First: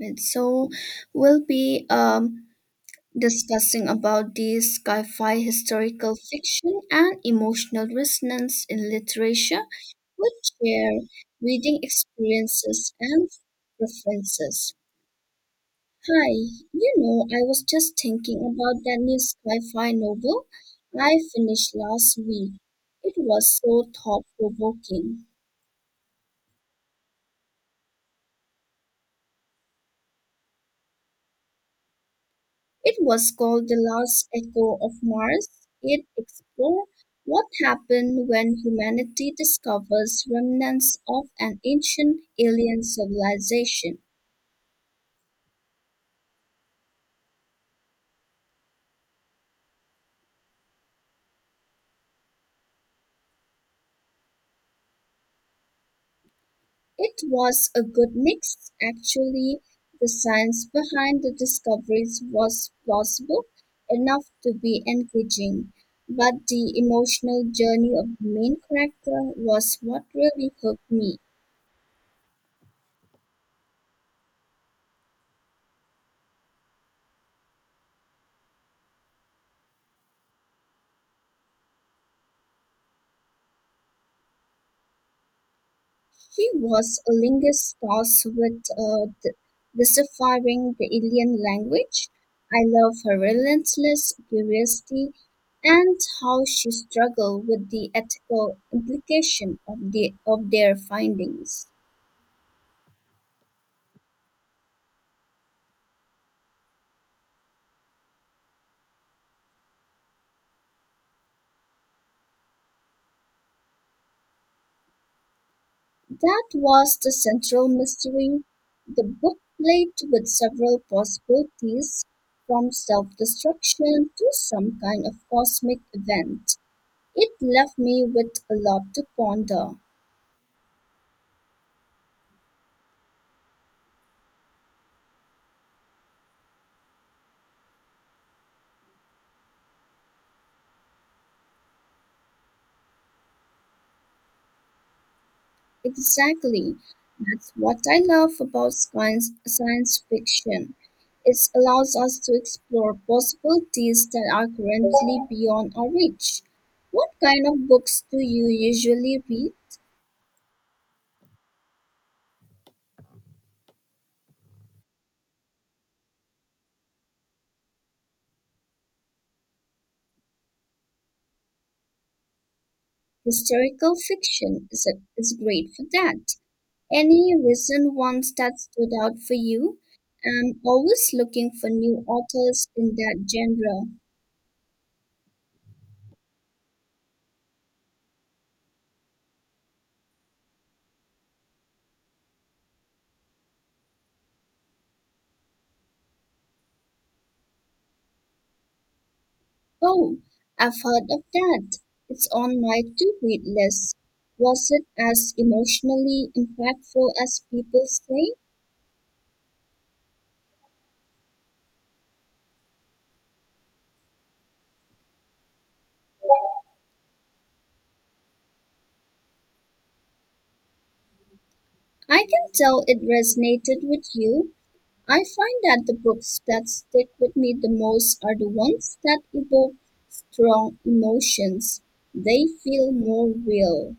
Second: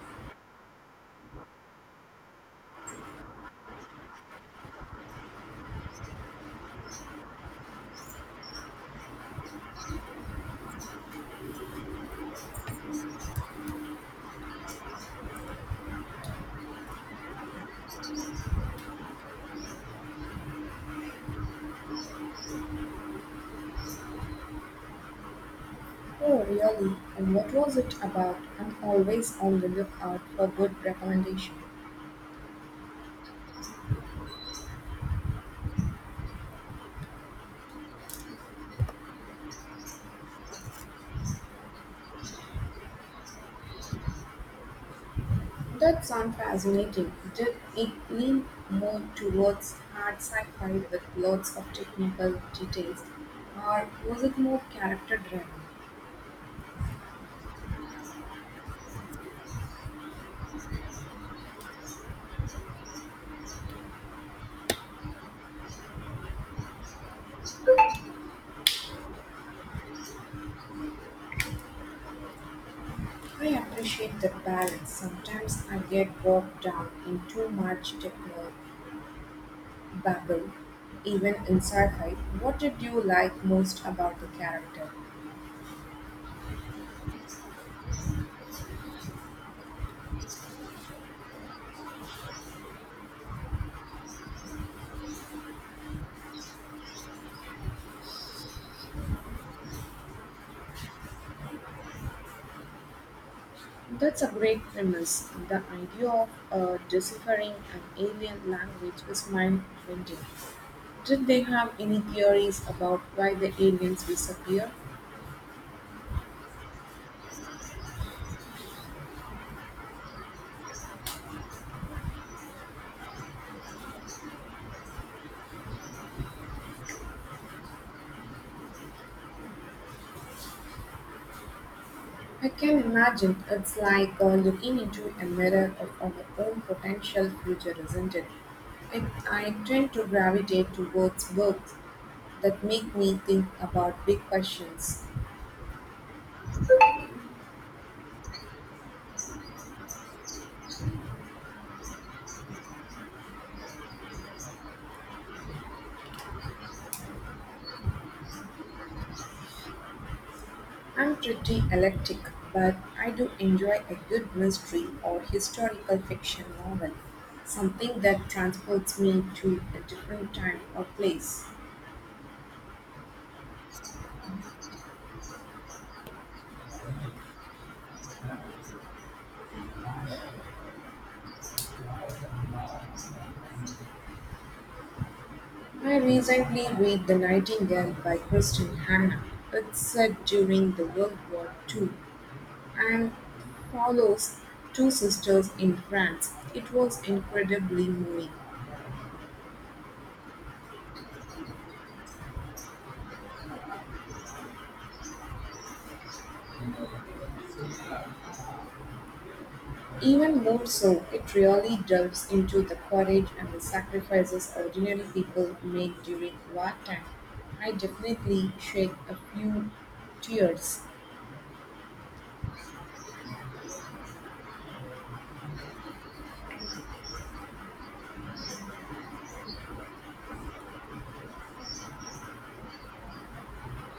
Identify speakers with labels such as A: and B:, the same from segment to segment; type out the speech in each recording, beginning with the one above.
A: Right, so we'll be discussing about the sci-fi historical fiction and emotional resonance in literature, which share reading experiences and preferences. Hi, I was just thinking about that new sci-fi novel I finished last week. It was so thought-provoking.
B: Oh, really? And what was it about? I'm always on the lookout for good recommendations.
A: It was called The Last Echo of Mars. It explored what happened when humanity discovers remnants of an ancient alien civilization.
B: That sounds fascinating. Did it lean more towards hard sci-fi with lots of technical details, or was it more character-driven?
A: It was a good mix. Actually, the science behind the discoveries was plausible enough to be engaging, but the emotional journey of the main character was what really hooked me.
B: I appreciate the balance. Sometimes I get bogged down in too much techno babble, even in sci-fi. What did you like most about the character?
A: He was a linguist tasked with deciphering the alien language. I love her relentless curiosity and how she struggled with the ethical implication of their findings.
B: That's a great premise. The idea of deciphering an alien language is mind bending. Did they have any theories about why the aliens disappear?
A: That was the central mystery. The book played with several possibilities, from self destruction to some kind of cosmic event. It left me with a lot to ponder.
B: I can imagine it's like looking into a mirror of our own potential future, isn't it? I, I tend to gravitate towards books that make me think about big questions.
A: Exactly. That's what I love about science fiction. It allows us to explore possibilities that are currently beyond our reach. What kind of books do you usually read?
B: I'm pretty eclectic, but I do enjoy a good mystery or historical fiction novel, something that transports me to a different time or place.
A: Historical fiction is great for that. Any recent ones that stood out for you? I'm always looking for new authors in that genre.
B: I recently read The Nightingale by Kristen Hannah. It's set during the World War II and follows two sisters in France. It was incredibly moving.
A: Oh, I've heard of that. It's on my to-read list. Was it as emotionally impactful as people say?
B: Even more so, it really delves into the courage and the sacrifices ordinary people made during wartime. I definitely shed a few tears.
A: I can tell it resonated with you. I find that the books that stick with me the most are the ones that evoke strong emotions. They feel more real.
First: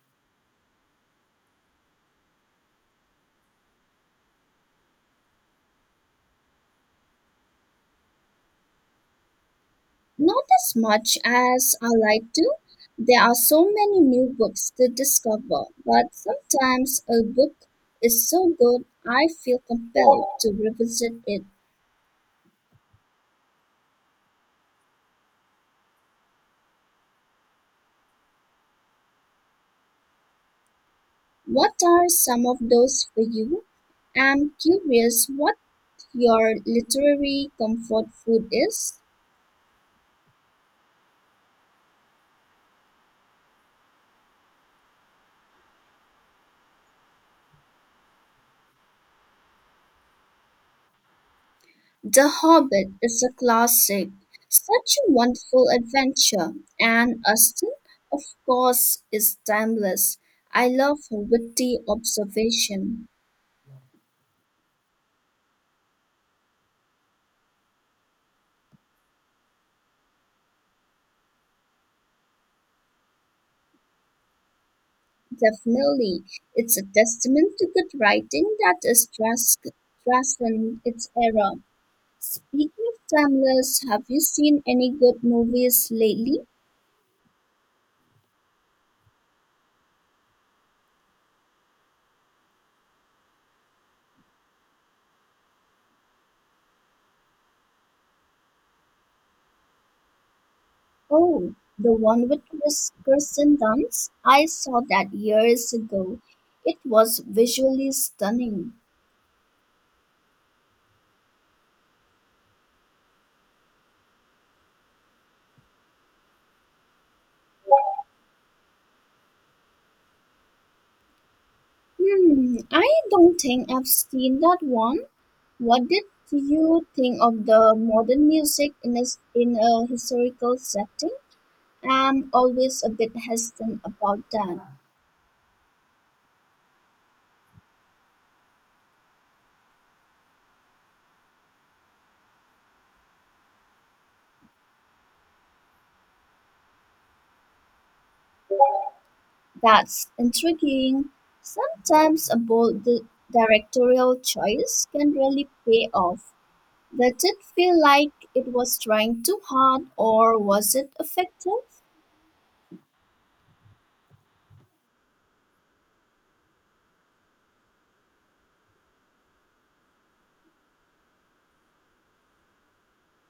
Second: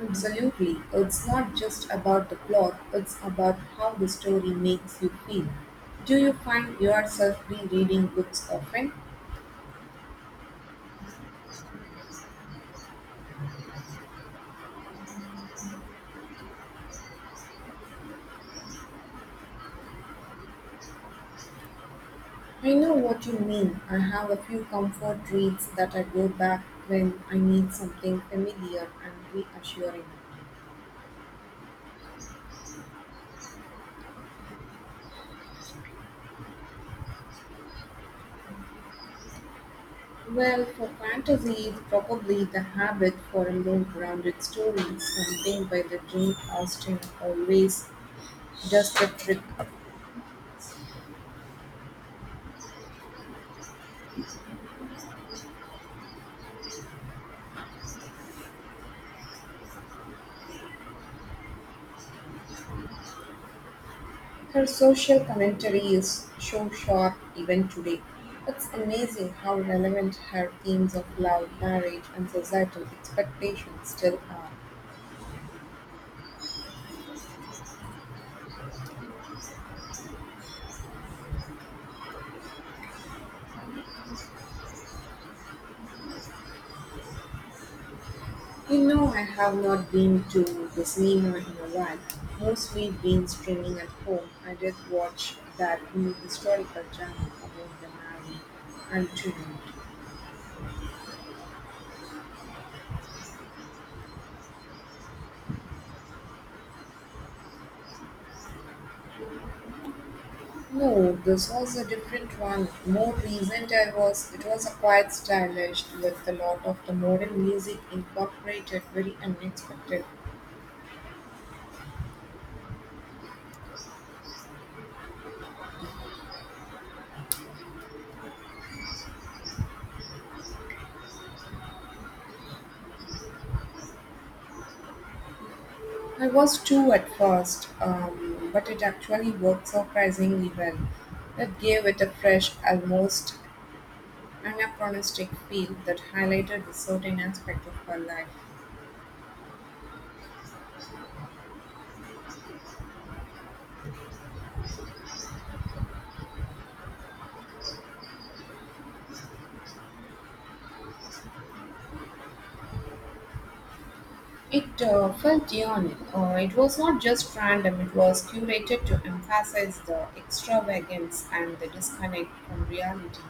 B: Absolutely. It's not just about the plot, it's about how the story makes you feel. Do you find yourself rereading books often?
A: Not as much as I like to. There are so many new books to discover, but sometimes a book is so good I feel compelled to revisit it.
B: I know what you mean. I have a few comfort reads that I go back when I need something familiar and reassuring.
A: What are some of those for you? I'm curious what your literary comfort food is.
B: Well, for fantasy, it's probably the habit for a more grounded story, something by the Jane Austen always does the trick.
A: The Hobbit is a classic. Such a wonderful adventure. And Austen, of course, is timeless. I love her witty observation.
B: Her social commentary is so sharp even today. It's amazing how relevant her themes of love, marriage, and societal expectations still are.
A: Definitely, it's a testament to good writing that is transcend its era. Speaking of timeless, have you seen any good movies lately?
B: You know, I have not been to the cinema in a while. Mostly been streaming at home. I did watch that new historical drama about the Mali Antoinette.
A: Oh, the one with Kirsten Dunst? I saw that years ago. It was visually stunning.
B: No, this was a different one. More recent, I was. It was a quite stylish with a lot of the modern music incorporated. Very unexpected.
A: Hmm, I don't think I've seen that one. What did you think of the modern music in a historical setting? I'm always a bit hesitant about that.
B: I was too at first, but it actually worked surprisingly well. That gave it a fresh, almost anachronistic film that highlighted a certain aspect of her life.
A: That's intriguing. Sometimes a bold directorial choice can really pay off. Did it feel like it was trying too hard or was it effective?
B: It felt genuine. It was not just random, it was curated to emphasize the extravagance and the disconnect from reality.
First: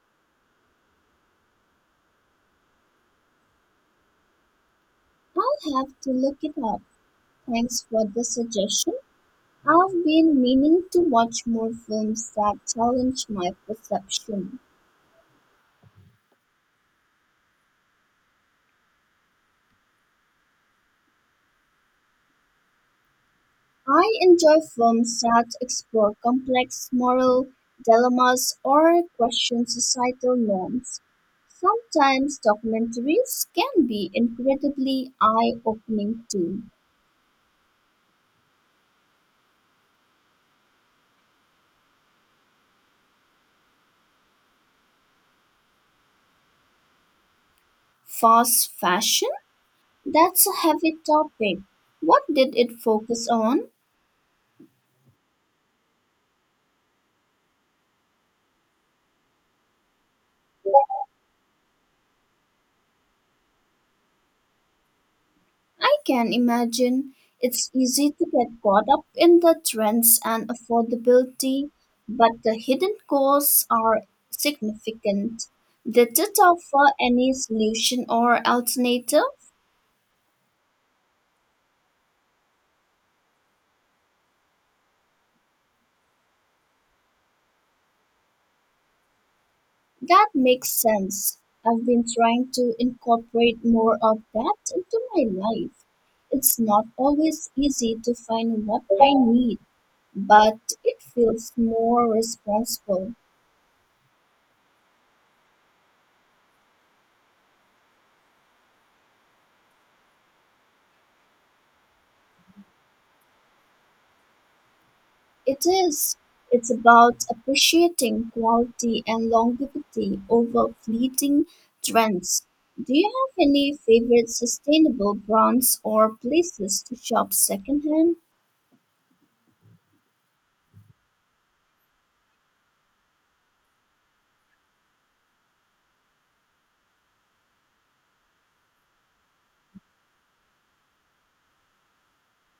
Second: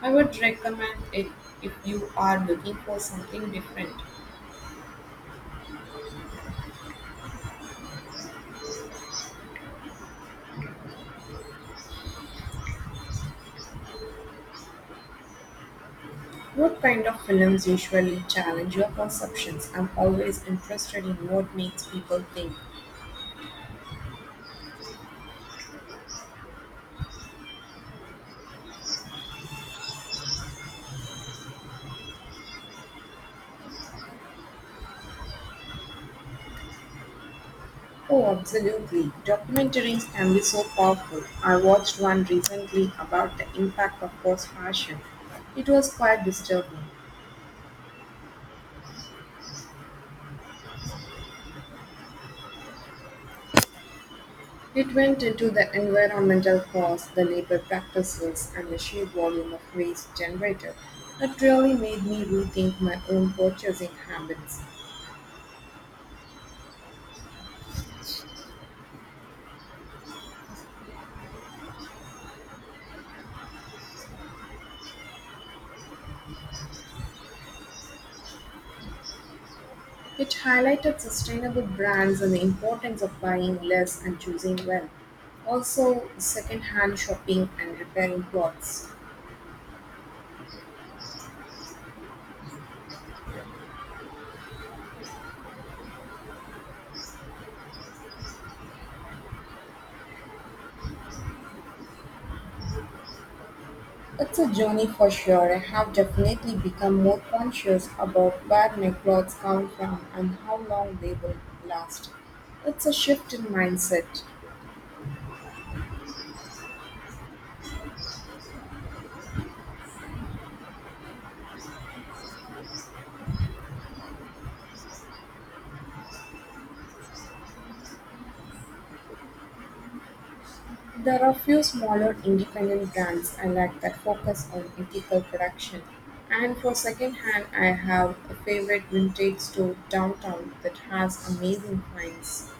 B: I would recommend it if you are looking for something different.
A: I'll have to look it up. Thanks for the suggestion. I've been meaning to watch more films that challenge my perception.
B: What kind of films usually challenge your perceptions? I'm always interested in what makes people think.
A: I enjoy films that explore complex moral dilemmas or question societal norms. Sometimes documentaries can be incredibly eye opening too.
B: Oh, absolutely. Documentaries can be so powerful. I watched one recently about the impact of fast fashion. It was quite disturbing.
A: Fast fashion? That's a heavy topic. What did it focus on?
B: It went into the environmental costs, the labor practices, and the sheer volume of waste generated. It really made me rethink my own purchasing habits.
A: I can imagine it's easy to get caught up in the trends and affordability, but the hidden costs are significant. They did offer any solution or alternative
B: It highlighted sustainable brands and the importance of buying less and choosing well. Also, second-hand shopping and repairing clothes.
A: that makes sense. I've been trying to incorporate more of that into my life. It's not always easy to find what I need, but it feels more responsible.
B: It's a journey for sure. I have definitely become more conscious about where my clothes come from and how long they will last. It's a shift in mindset.
A: It is. It's about appreciating quality and longevity over fleeting trends. Do you have any favorite sustainable brands or places to shop secondhand?
B: There are a few smaller independent brands I like that focus on ethical production. And for secondhand, I have a favorite vintage store downtown that has amazing finds.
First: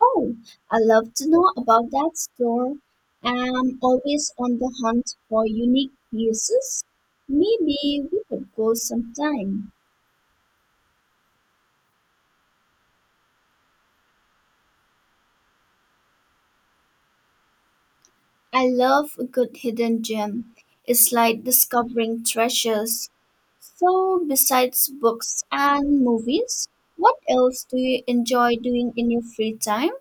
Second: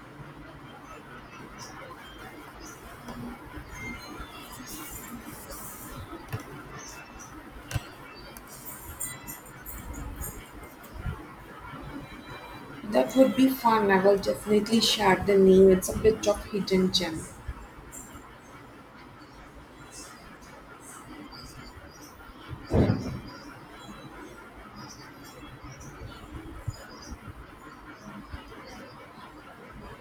A: Oh, I love to know about that store. I'm always on the hunt for unique pieces. Maybe we could go sometime.
B: That would be fun. I will definitely share the name. It's a bit of hidden gem.
A: I love a good hidden gem. It's like discovering treasures. So, besides books and movies, what else do you enjoy doing in your free time?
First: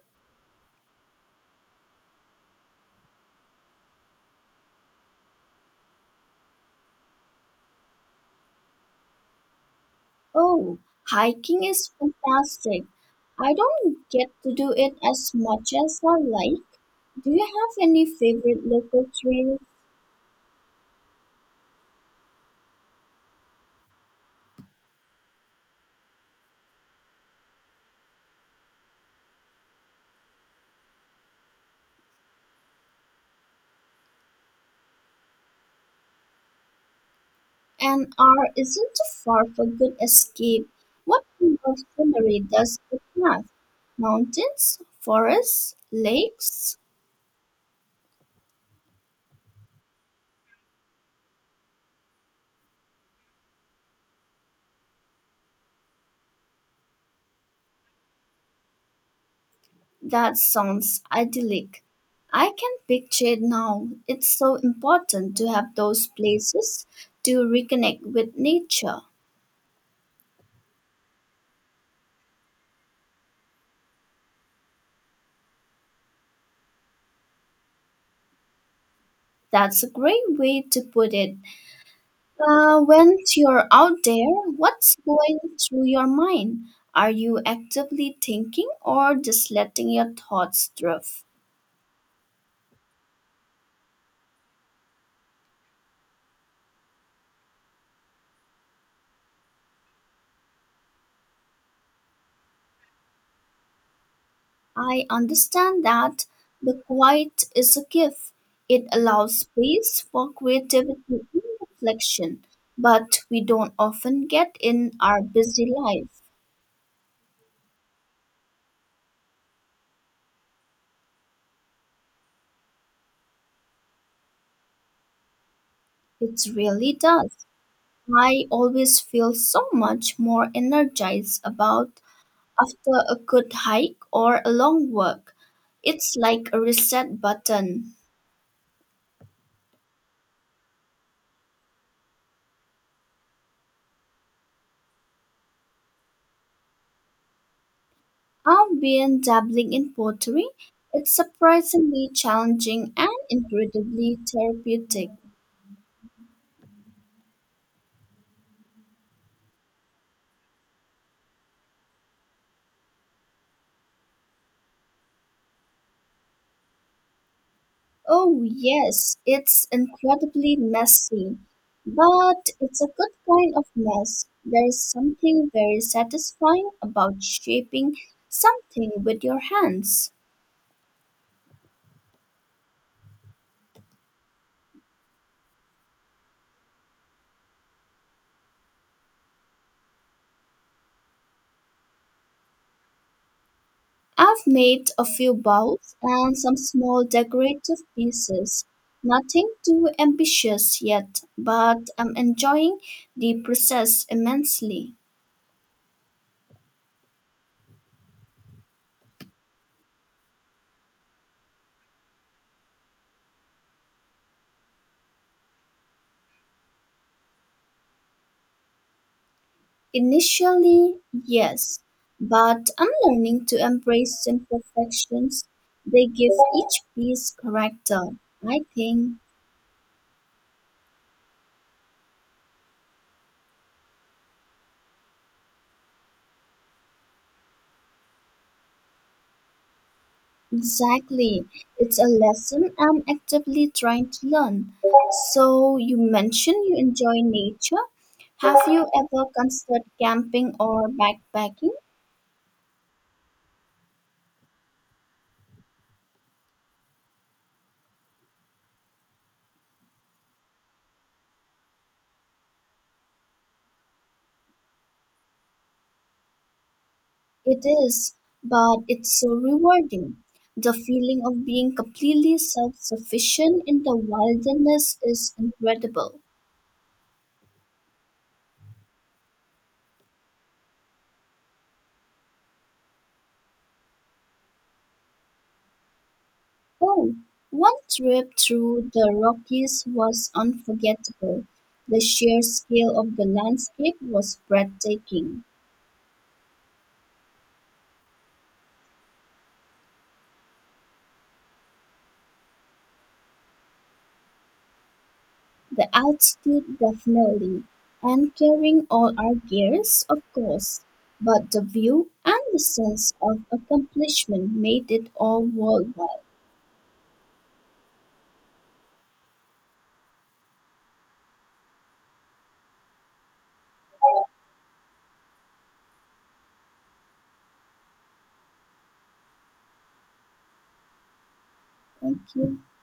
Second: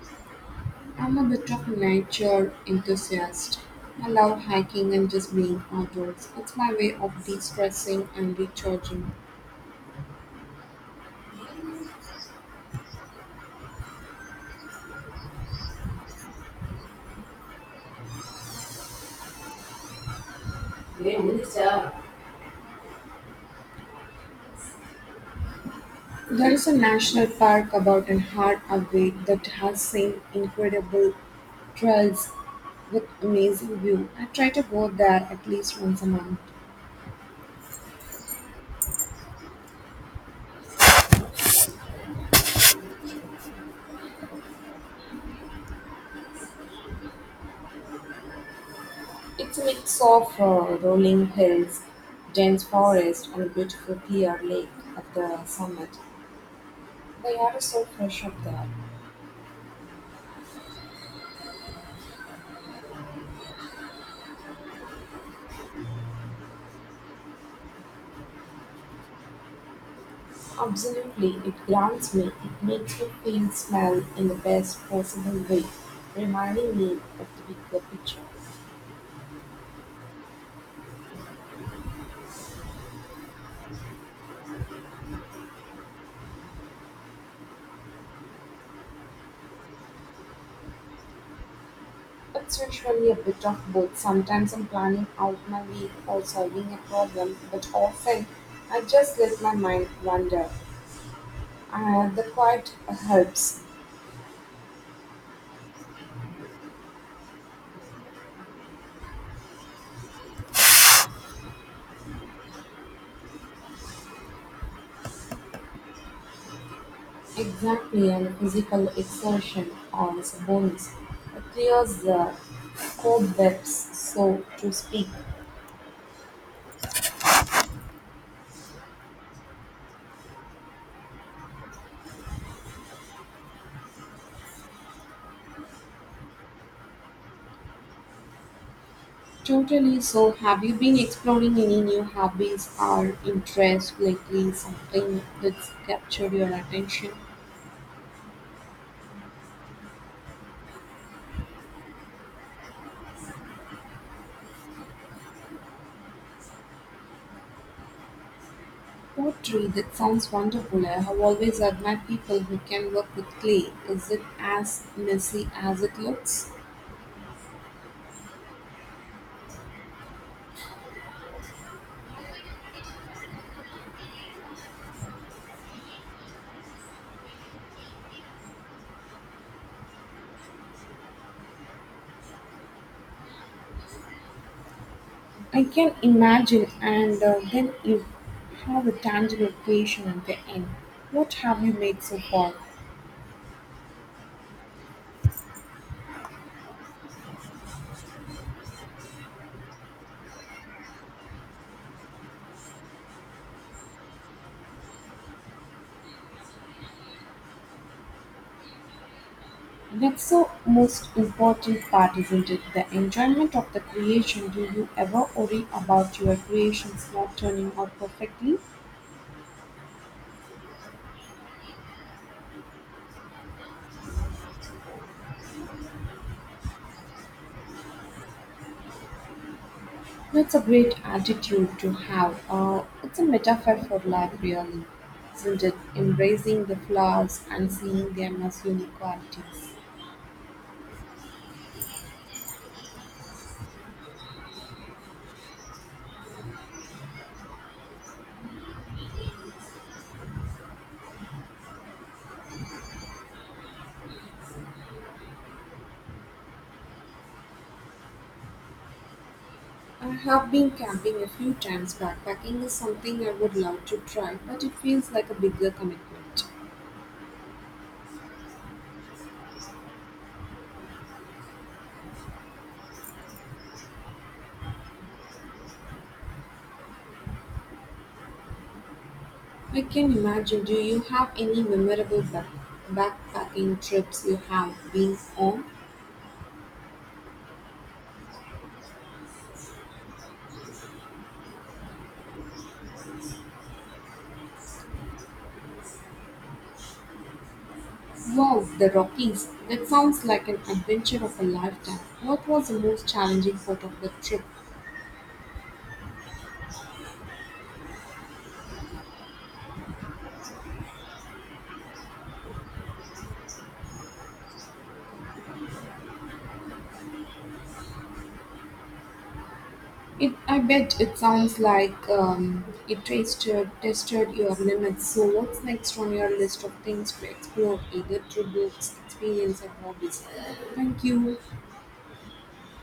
B: I'm a bit of a nature enthusiast. I love hiking and just being outdoors. It's my way of de stressing and recharging.
A: Oh, hiking is fantastic. I don't get to do it as much as I like. Do you have any favorite local trails?
B: There is a national park about an hour away that has seen incredible trails with amazing view. I try to go there at least once a month.
A: And are isn't too far for good escape? What kind of scenery does it have? Mountains, forests, lakes?
B: It's a mix of rolling hills, dense forest, and a beautiful clear lake at the summit. The air is so fresh up there.
A: That sounds idyllic. I can picture it now. It's so important to have those places to reconnect with nature.
B: Absolutely, it grounds me. It makes me feel small in the best possible way, reminding me of the bigger picture.
A: That's a great way to put it. When you're out there, what's going through your mind? Are you actively thinking or just letting your thoughts drift?
B: It's usually a bit of both. Sometimes I'm planning out my week or solving a problem, but often I just let my mind wander. The quiet helps.
A: I understand that the quiet is a gift. It allows space for creativity and reflection, but we don't often get in our busy life.
B: Exactly, and physical exertion on the bones. It clears the cobwebs, so to speak.
A: It really does. I always feel so much more energized about after a good hike or a long walk. It's like a reset button.
B: Totally. So, have you been exploring any new hobbies or interests lately? Something that's captured your attention?
A: I've been dabbling in pottery. It's surprisingly challenging and incredibly therapeutic.
B: Pottery, that sounds wonderful. I have always admired people who can work with clay. Is it as messy as it looks?
A: Oh, yes, it's incredibly messy, but it's a good kind of mess. There is something very satisfying about shaping something with your hands.
B: I can imagine, and then you have a tangible creation at the end. What have you made so far?
A: I've made a few bowls and some small decorative pieces. Nothing too ambitious yet, but I'm enjoying the process immensely.
B: That's the most important part, isn't it? The enjoyment of the creation. Do you ever worry about your creations not turning out perfectly?
A: Initially, yes, but I'm learning to embrace imperfections. They give each piece character, I think.
B: That's a great attitude to have. It's a metaphor for life, really, isn't it? Embracing the flaws and seeing them as unique qualities.
A: Exactly. It's a lesson I'm actively trying to learn. So, you mentioned you enjoy nature. Have you ever considered camping or backpacking?
B: I have been camping a few times. Backpacking is something I would love to try, but it feels like a bigger commitment.
A: It is, but it's so rewarding. The feeling of being completely self sufficient in the wilderness is incredible.
B: I can imagine. Do you have any memorable backpacking trips you have been on?
A: Oh, one trip through the Rockies was unforgettable. The sheer scale of the landscape was breathtaking.
B: Wow, the Rockies. That sounds like an adventure of a lifetime. What was the most challenging part of the trip?
A: The altitude, definitely, and carrying all our gears, of course. But the view and the sense of accomplishment made it all worthwhile.
B: It, I bet it sounds like it tested your limits. So, what's next on your list of things to explore, either through books, experience, or hobbies? Thank you.
A: Thank you.